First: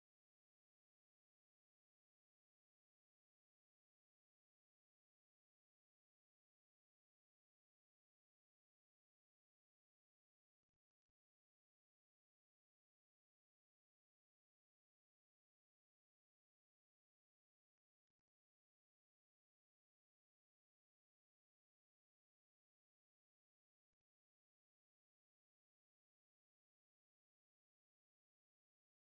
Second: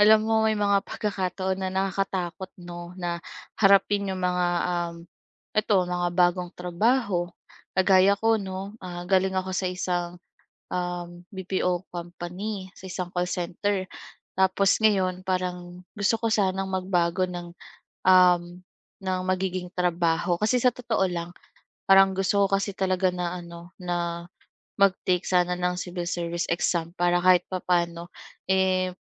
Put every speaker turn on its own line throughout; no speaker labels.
Alam mo may mga pagkakataon na nakakatakot 'no, na harapin yung mga, um, eto mga bagong trabaho. Kagaya ko 'no, ah, galing ako sa isang, BPO company, sa isang call center. Tapos ngayon parang gusto ko sanang magbago ng, um, ng magiging trabaho. Kasi sa totoo lang, parang gusto ko kasi talaga na ano, na mag-take sana ng civil service exam para kahit papaano, eh,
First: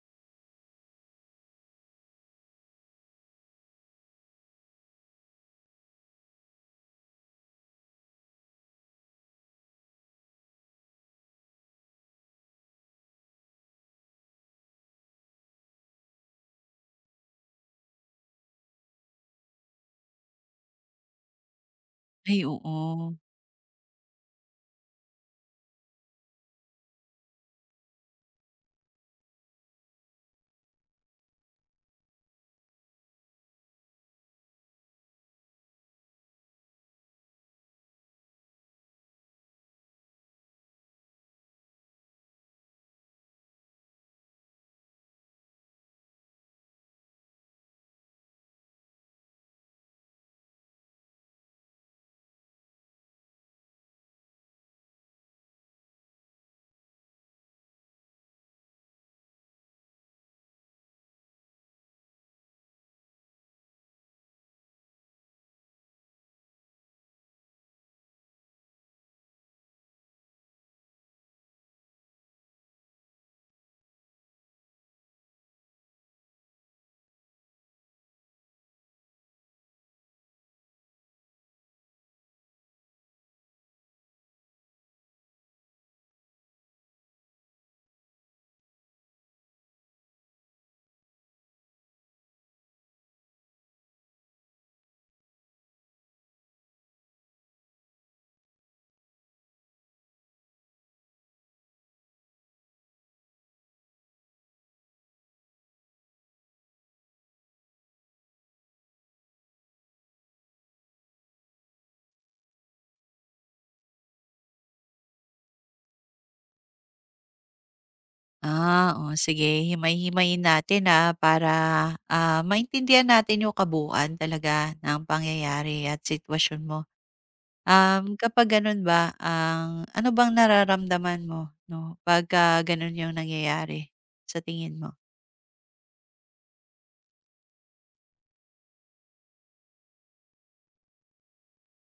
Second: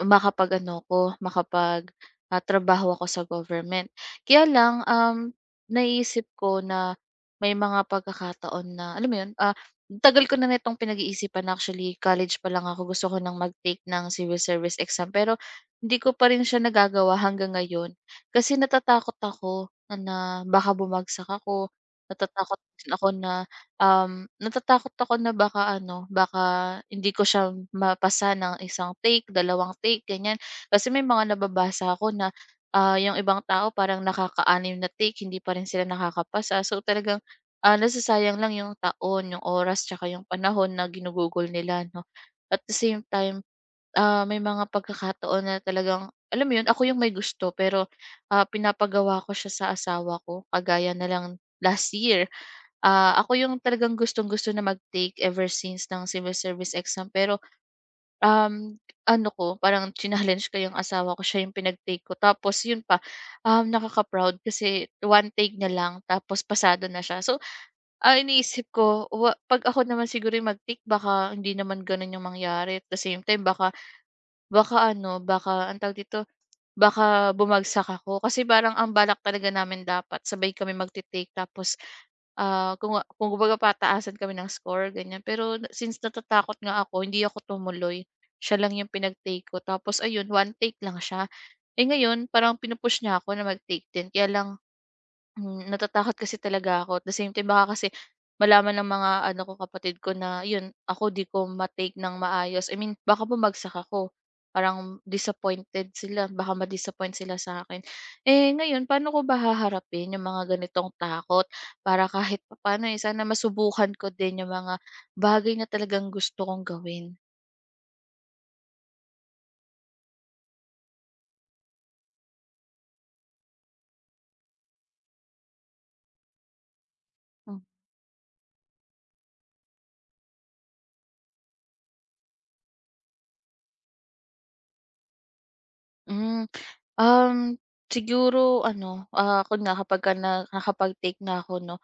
makapag-ano ako, makapag, ah, trabaho ako sa government. Kaya lang, naisip ko na may mga pagkakataon na alam mo yun, ah, tagal ko na nitong pinag-iisipan, actually college pa lang ako gusto ko ng mag-take ng civil service exam pero hindi ko pa rin siya nagagawa hanggang ngayon. Kasi natatakot ako na na baka bumagsak ako,
Ay,
natatakot din ako
oo.
na natatakot ako na baka ano, baka hindi ko siya mapasa ng isang take, dalawang take, ganyan. Kasi may mga nababasa ako na, ah, yung ibang tao parang nakakaanim na take hindi pa rin sila nakakapasa. So talagang, ah, nasasayang lang yung taon, yung oras, tsaka yung panahon na ginugugol nila 'no. At the same time, ah, may mga pagkakataon na talagang alam mo yun, ako yung may gusto pero, ah, pinapagawa ko siya sa asawa ko. Kagaya na lang last year. Ah, ako yung talagang gustong-gusto na mag-take ever since ng civil service exam pero, um, ano ko parang challenge ko yung asawa ko, siya yung pinag-take ko tapos yun pa, um, nakaka-proud kasi one take na lang tapos pasado na siya. So, ah, iniisip ko wa 'pag ako naman siguro yung mag-take baka hindi naman ganun yung mangyari, at the same time baka baka ano, baka anong tawag dito? Baka bumagsak ako kasi parang ang balak talaga namin dapat sabay kami magte-take tapos, ah, kung kumbaga pataasan kami ng score ganyan. Pero since natatakot nga ako hindi ako tumuloy, siya lang yung pinag-take ko tapos ayun one take lang siya. Eh, ngayon parang pinu-push niya ako na mag-take din kaya lang Hmm, natatakot kasi talaga ako, at the same time baka kasi malaman ng mga ano ko, kapatid ko na yun, ako di ko ma ng maayos. I mean baka bumagsak ako, parang disappointed sila, baka ma-disappoint sila sa akin. Eh, ngayon paano ko ba haharapin yung mga ganitong takot para kahit paano eh, sana masubukan ko din yung mga bagay na talagang gusto kong gawin?
Oh, Sige, himay-himayin natin, para, maintindihan natin yung kabuuan talaga ng pangyayari at sitwasyon mo.
Hmm.
Kapag gano'n ba, ang ano bang nararamdaman mo 'no, pagka gano'n yung nangyayari sa tingin mo?
Hmm, um, siguro ano, ah, ako nga kapagka na nakapag-take na ako 'no,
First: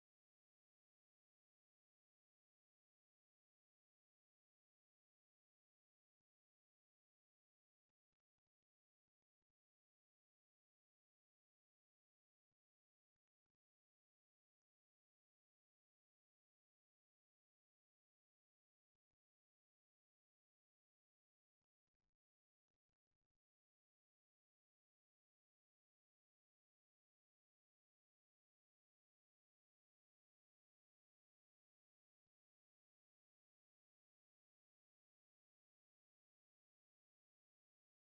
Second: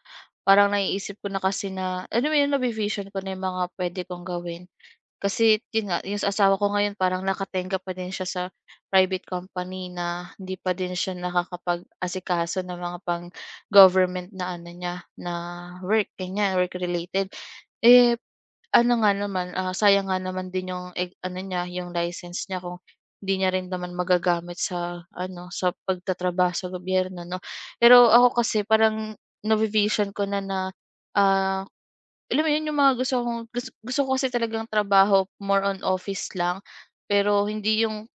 parang naiisip ko na kasi na ano mo yun, navi-vision ko na yung mga puwede kong gawin. Kasi yun nga, yung sa asawa ko ngayon parang nakatenga pa din siya sa private company na hindi pa din siya nakakapag-asikaso ng mga pang-government na ano niya, na work, kanya work related. Eh, ano nga naman, ah, sayang nga naman din yung eg ano niya, yung license niya kung hindi niya rin naman magagamit sa ano, sa pagtatrabaho sa gobyerno 'no. Pero ako kasi parang navi ko na na, ah, alam mo 'yun, yung mga gusto kong gus gusto ko kasi talagang trabaho more on office lang, pero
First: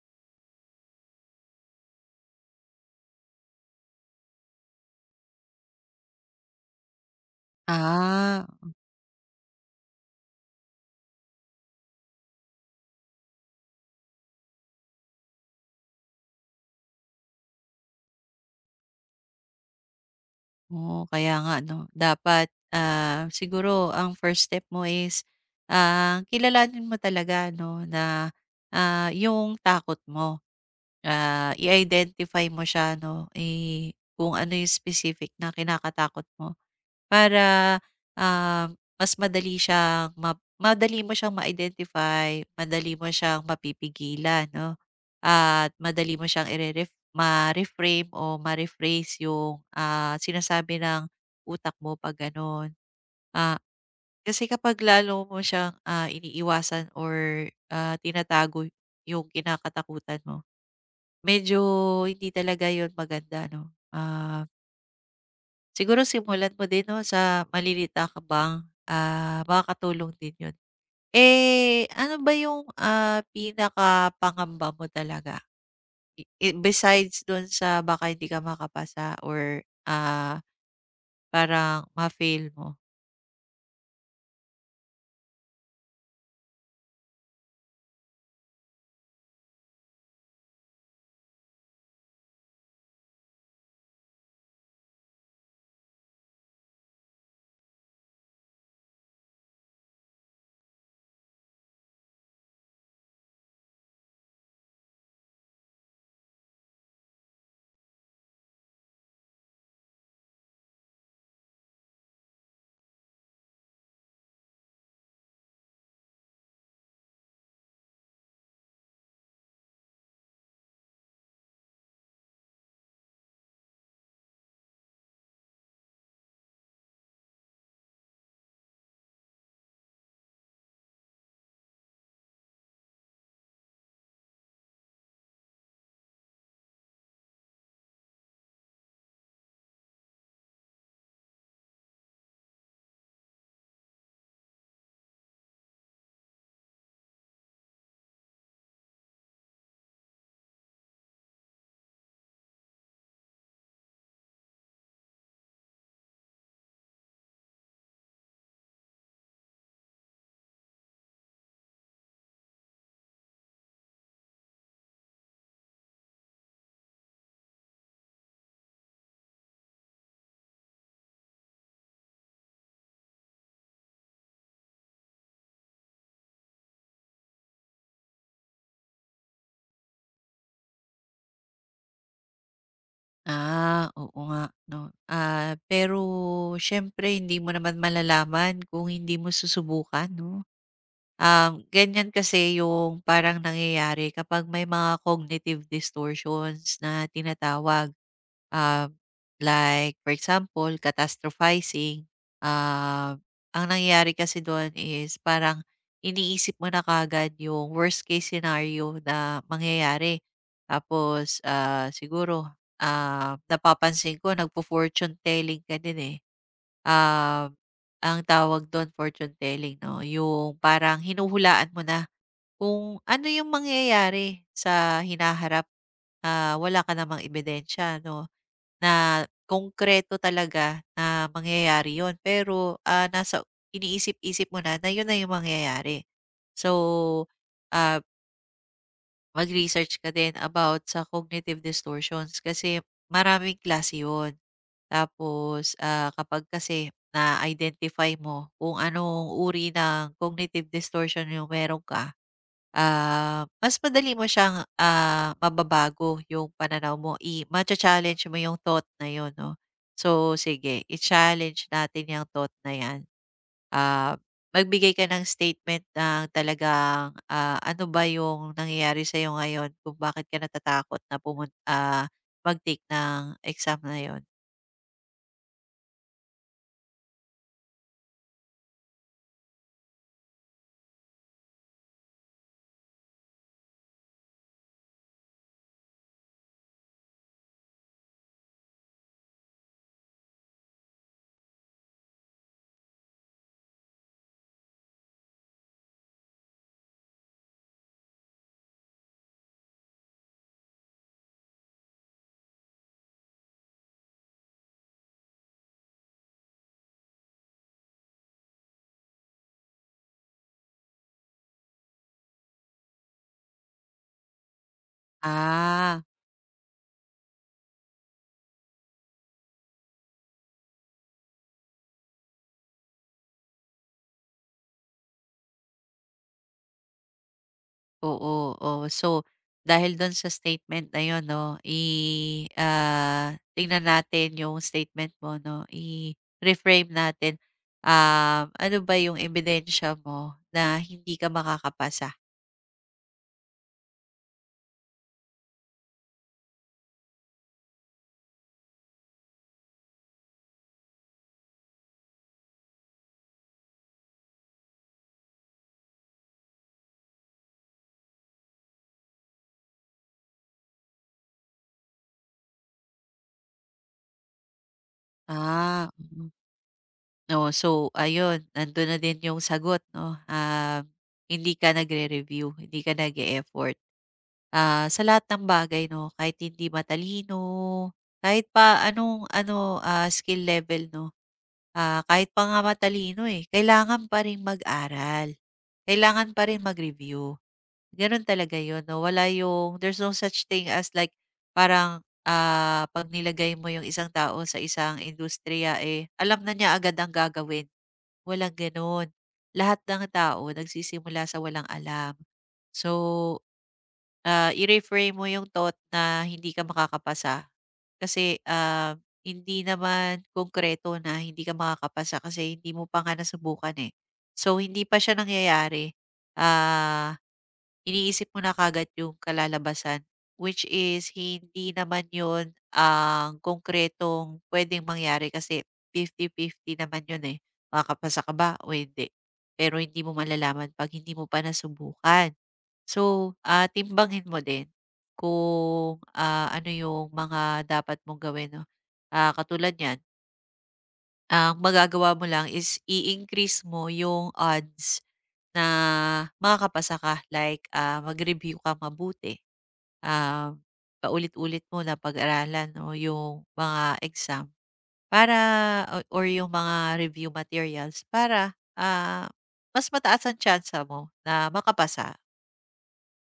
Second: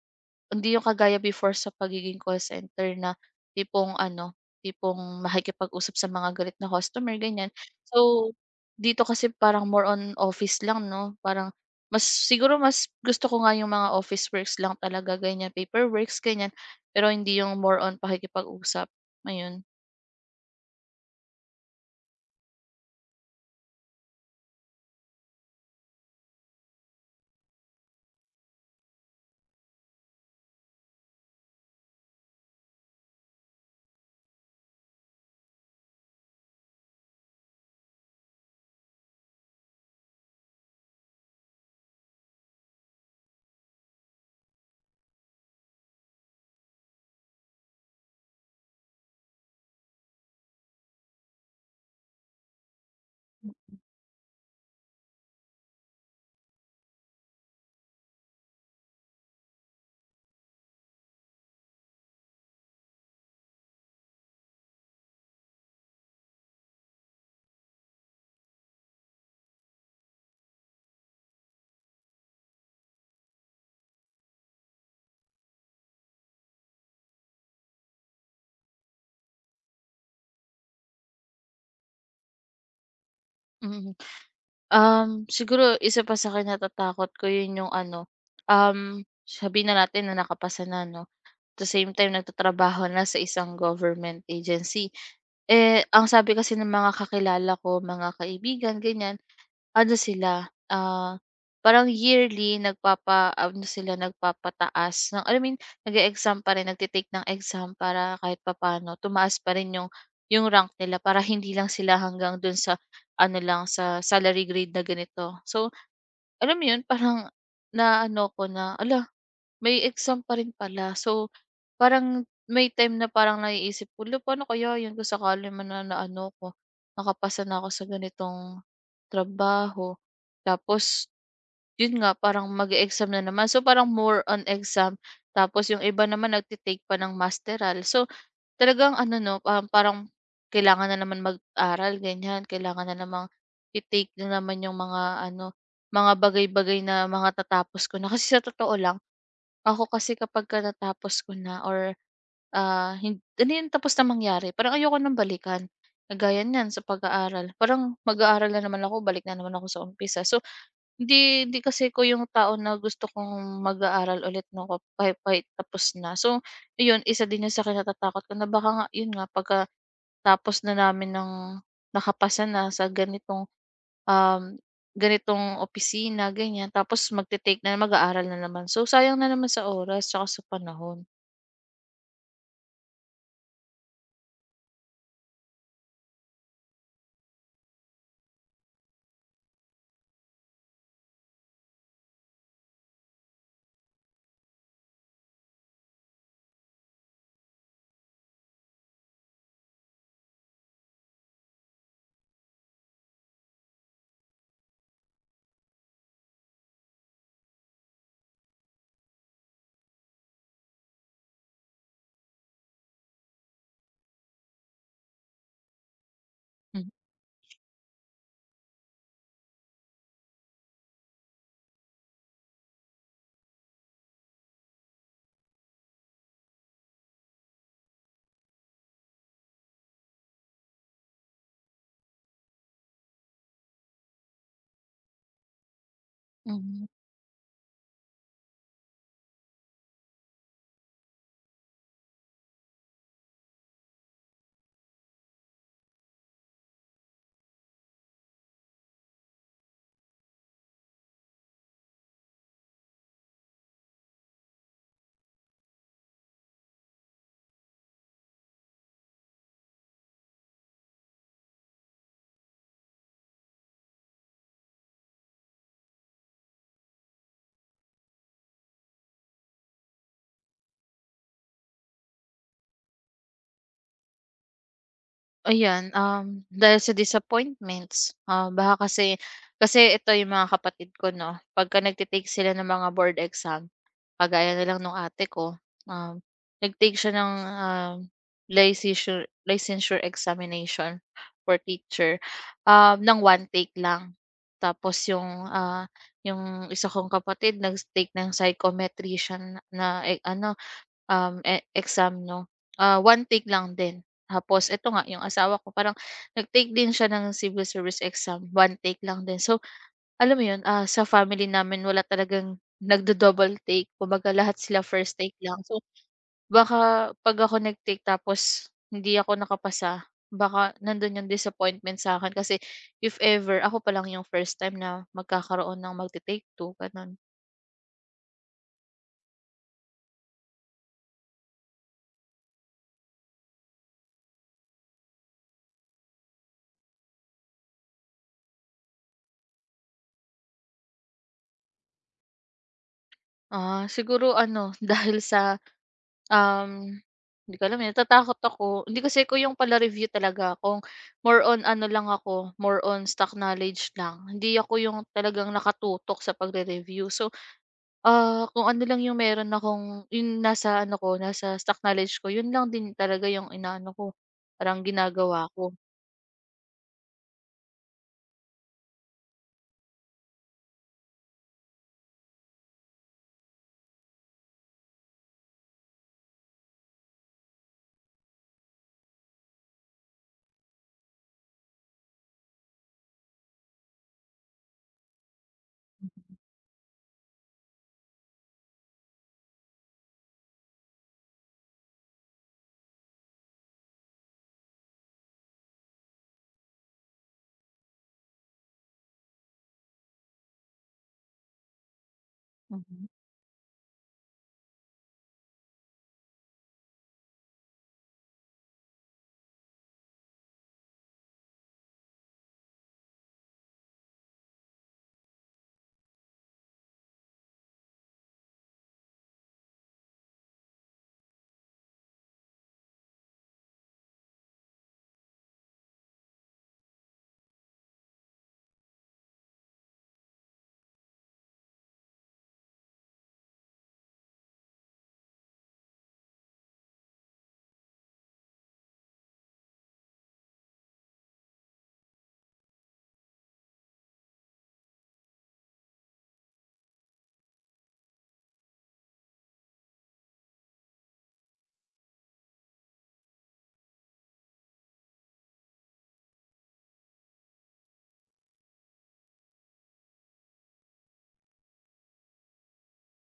hindi yung kagaya before sa pagiging call center na tipong ano, tipong makikipag-usap sa mga galit na customer, ganiyan. So
Ah.
dito kasi parang more on office lang 'no, parang mas siguro mas gusto ko nga yung mga office works lang talaga ganyan, paperworks ganyan, pero hindi yung more on pakikipag-usap, ayun.
Oo, kaya nga 'no. Dapat, siguro ang first step mo is, kilalanin mo talaga 'no na, yung takot mo. I-identify mo siya 'no, eh, kung ano yung specific na kinakatakot mo. Para, ah, mas madali siyang ma, madali mo siyang ma-identify, madali mo siyang mapipigilan 'no, at madali mo siyang ma-reframe o ma-rephrase yung, sinasabi ng utak mo 'pag gano'n. Ah, Kasi kapag lalo mo siyang, iniiwasan or, tinatago yung kinakatakutan mo, medyo hindi talaga yun maganda 'no. Siguro simulan mo din 'no, sa maliliit na hakbang, makakatulong din 'yun. Eh, ano ba yung, pinakapangamba mo talaga? I Besides dun sa baka hindi ka makapasa or, parang ma-fail mo?
Mm. Siguro isa pa sa'kin natatakot ko yun yung ano, um, sabihin na natin na nakapasa na 'no, at the same time nagtatrabaho na sa isang government agency. Eh, ang sabi kasi ng mga kakilala ko, mga kaibigan ganyan, ano sila, ah, parang yearly nagpapa ano sila, nagpapataas ng alam mo nag exam pa rin, nagte ng exam para kahit papaano tumaas pa rin yung rank nila para hindi lang sila hanggang dun sa ano lang, sa salary grade na ganito. So, alam mo yun, parang na ano ko na, "Hala, may exam pa rin pala." So, parang may time na parang naiisip ko, "Hala, paano kaya 'yun kung sakali man na na ano ko nakapasa na ako sa ganitong trabaho." Tapos 'yun nga, parang mag exam na naman. So, parang more on exam, tapos yung iba naman nagte pa ng masteral. So, talagang ano 'no, parang kailangan na naman mag-aral ganyan, kailangan na namang i-take na naman yung mga ano, mga bagay-bagay na mga tatapos ko na. Kasi sa totoo lang, ako kasi kapagka natapos ko na or, ah, hin ano yung tapos na mangyari, parang ayoko ng balikan. Kagaya niyan sa pag-aaral, parang mag-aaral na naman ako, balik na naman ako sa umpisa. So hindi hindi kasi ko yung tao na gusto kong mag-aaral ulit 'no, ka kahit kahit tapos na. So, yun isa din yun sa kinatatakot ko na baka nga yun nga pagkatapos na namin ng nakapasa na sa ganitong, um, ganitong opisina ganyan tapos magte-take na mag-aaral na naman. So, sayang na naman sa oras tsaka sa panahon.
Ah, oo nga 'no. Ah, pero siyempre hindi mo naman malalaman kung hindi mo susubukan 'no? Ganyan kasi yung parang nangyayari kapag may mga cognitive distortions na tinatawag. Um, like for example catastrophizing, ah, ang nangyayari kasi do'n is parang iniisip mo na kagad yung worst case scenario na mangyayari. Tapos, siguro, napapansin ko nagfo-fortune telling ka din, eh.
Hmm,
Um, ang tawag do'n fortune telling 'no, yung parang hinuhulaan mo na kung ano yung mangyayari sa hinaharap, wala ka namang ebidensya 'no. Na konkreto talaga na mangyayari yon pero, nasa iniisip-isip mo na na 'yun na 'yung mangyayari.
mhm.
So, ah, mag-research ka din about sa cognitive distortions kasi maraming klase 'yun. Tapos, kapag kasi na-identify mo kung anong uri ng cognitive distortion 'yung meron ka. Mas madali mo siyang, mababago yung pananaw mo, macha-challenge mo yung thought na yun 'no. So sige, i-challenge natin yung thought na yan. Ah, Magbigay ka ng statement ng talagang, ano ba yung nangyayari sa'yo ngayon kung bakit ka natatakot na mag-take ng exam na yun?
Ayan, dahil sa disappointments, ah, baka kasi kasi ito yung mga kapatid ko 'no, pagka nagte-take sila ng mga board exam, kagaya na lang nung ate ko, um, nag siya ng, um, licensure licensure examination for teacher, um, ng one take lang. Tapos yung, ah, yung isa kong kapatid nag-take ng psychometrician na, eh, ano e exam 'no, ah, one take lang din. Tapos eto nga yung asawa ko parang nag-take din siya ng civil service exam, one take lang din. So, alam mo yun, ah, sa family namin wala talagang nagdo-double take kumbaga lahat sila first take lang. So,
Ah.
baka 'pag ako nag-take tapos hindi ako nakapasa, baka nandun yung disappointment sa akin, kasi if ever ako pa lang yung first time na magkakaroon ng magte-take 2 gano'n.
Oo, oo. So, dahil do'n sa statement na 'yon 'no, tingnan natin yung statement mo 'no, i-reframe natin. Ano ba yung ebidensya mo na hindi ka makakapasa?
Ah, siguro ano dahil sa Um, hindi ko alam, eh, natatakot ako. Hindi kasi ko yung pala-review talaga kung more on ano lang ako, more on stock knowledge lang. Hindi ako yung talagang nakatutok sa pagre-review. So, ah, kung ano lang yung meron akong yung nasa ano ko, nasa stock knowledge ko, yun lang din talaga yung inaano ko, parang ginagawa ko.
Ah, mm. Oo, so ayun, nandun na din yung sagot 'no, hindi ka nagre-review, hindi ka nag effort. Sa lahat ng bagay 'no, kahit hindi matalino, kahit pa anong ano, skill level 'no, kahit pa nga matalino, eh, kailangan pa ring mag-aral, kailangan pa rin mag-review. Gano'n talaga 'yun 'no, wala yung there's no such thing as like parang, 'pag nilagay mo yung isang tao sa isang industriya, eh, alam na niya agad ang gagawin, walang gano'n. Lahat ng tao nagsisimula sa walang alam.
Mhm.
So, i-reframe mo yung thought na hindi ka makakapasa kasi, hindi naman konkreto na hindi ka makakapasa kasi hindi mo pa nga nasubukan, eh. So, hindi pa siya nangyayari. Ah, Iniisip mo na kaagad yung kalalabasan, which is hindi naman yun ang konkretong pwedeng mangyari kasi 50-50 naman yun, eh. Makakapasa ka ba o hindi? Pero hindi mo malalaman 'pag hindi mo pa nasubukan. So, timbangin mo din kung, ano yung mga dapat mong gawin 'no. Katulad niyan, ang magagawa mo lang is i-increase mo yung odds na makakapasa ka like, mag-review ka mabuti. Ah, Paulit-ulit mo na pag-aralan 'no yung mga exam para or yung mga review materials para, mas mataas ang tyansa mo na makapasa.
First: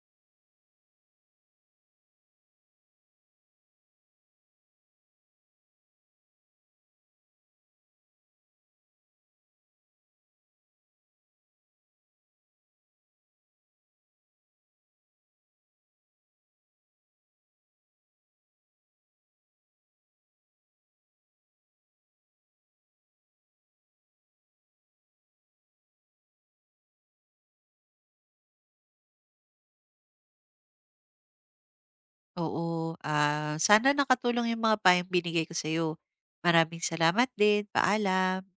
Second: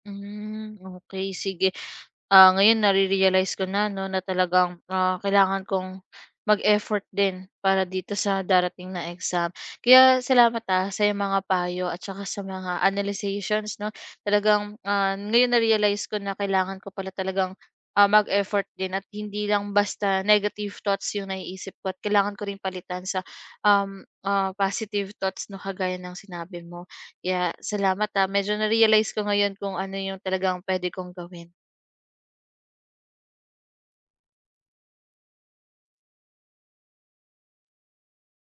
Hmm, okey sige. Ah, ngayon nare-realize ko na 'no, na talagang, ah, kailangan kong mag-effort din para dito sa darating na exam. Kaya salamat, ah, sa iyong mga payo at saka sa mga analyzations 'no. Talagang, ah, ngayon na-realize ko na kailangan ko pala talagang, ah, mag-effort din at hindi lang basta negative thoughts yung naiisip ko at kailangan ko rin palitan sa, positive thoughts 'no, kagaya ng sinabi mo. Kaya salamat, ah, medyo na-realize ko ngayon kung ano yung talagang pwede kong gawin.
Oo, sana nakatulong yung mga payong binigay ko sa'yo. Maraming salamat din, paalam.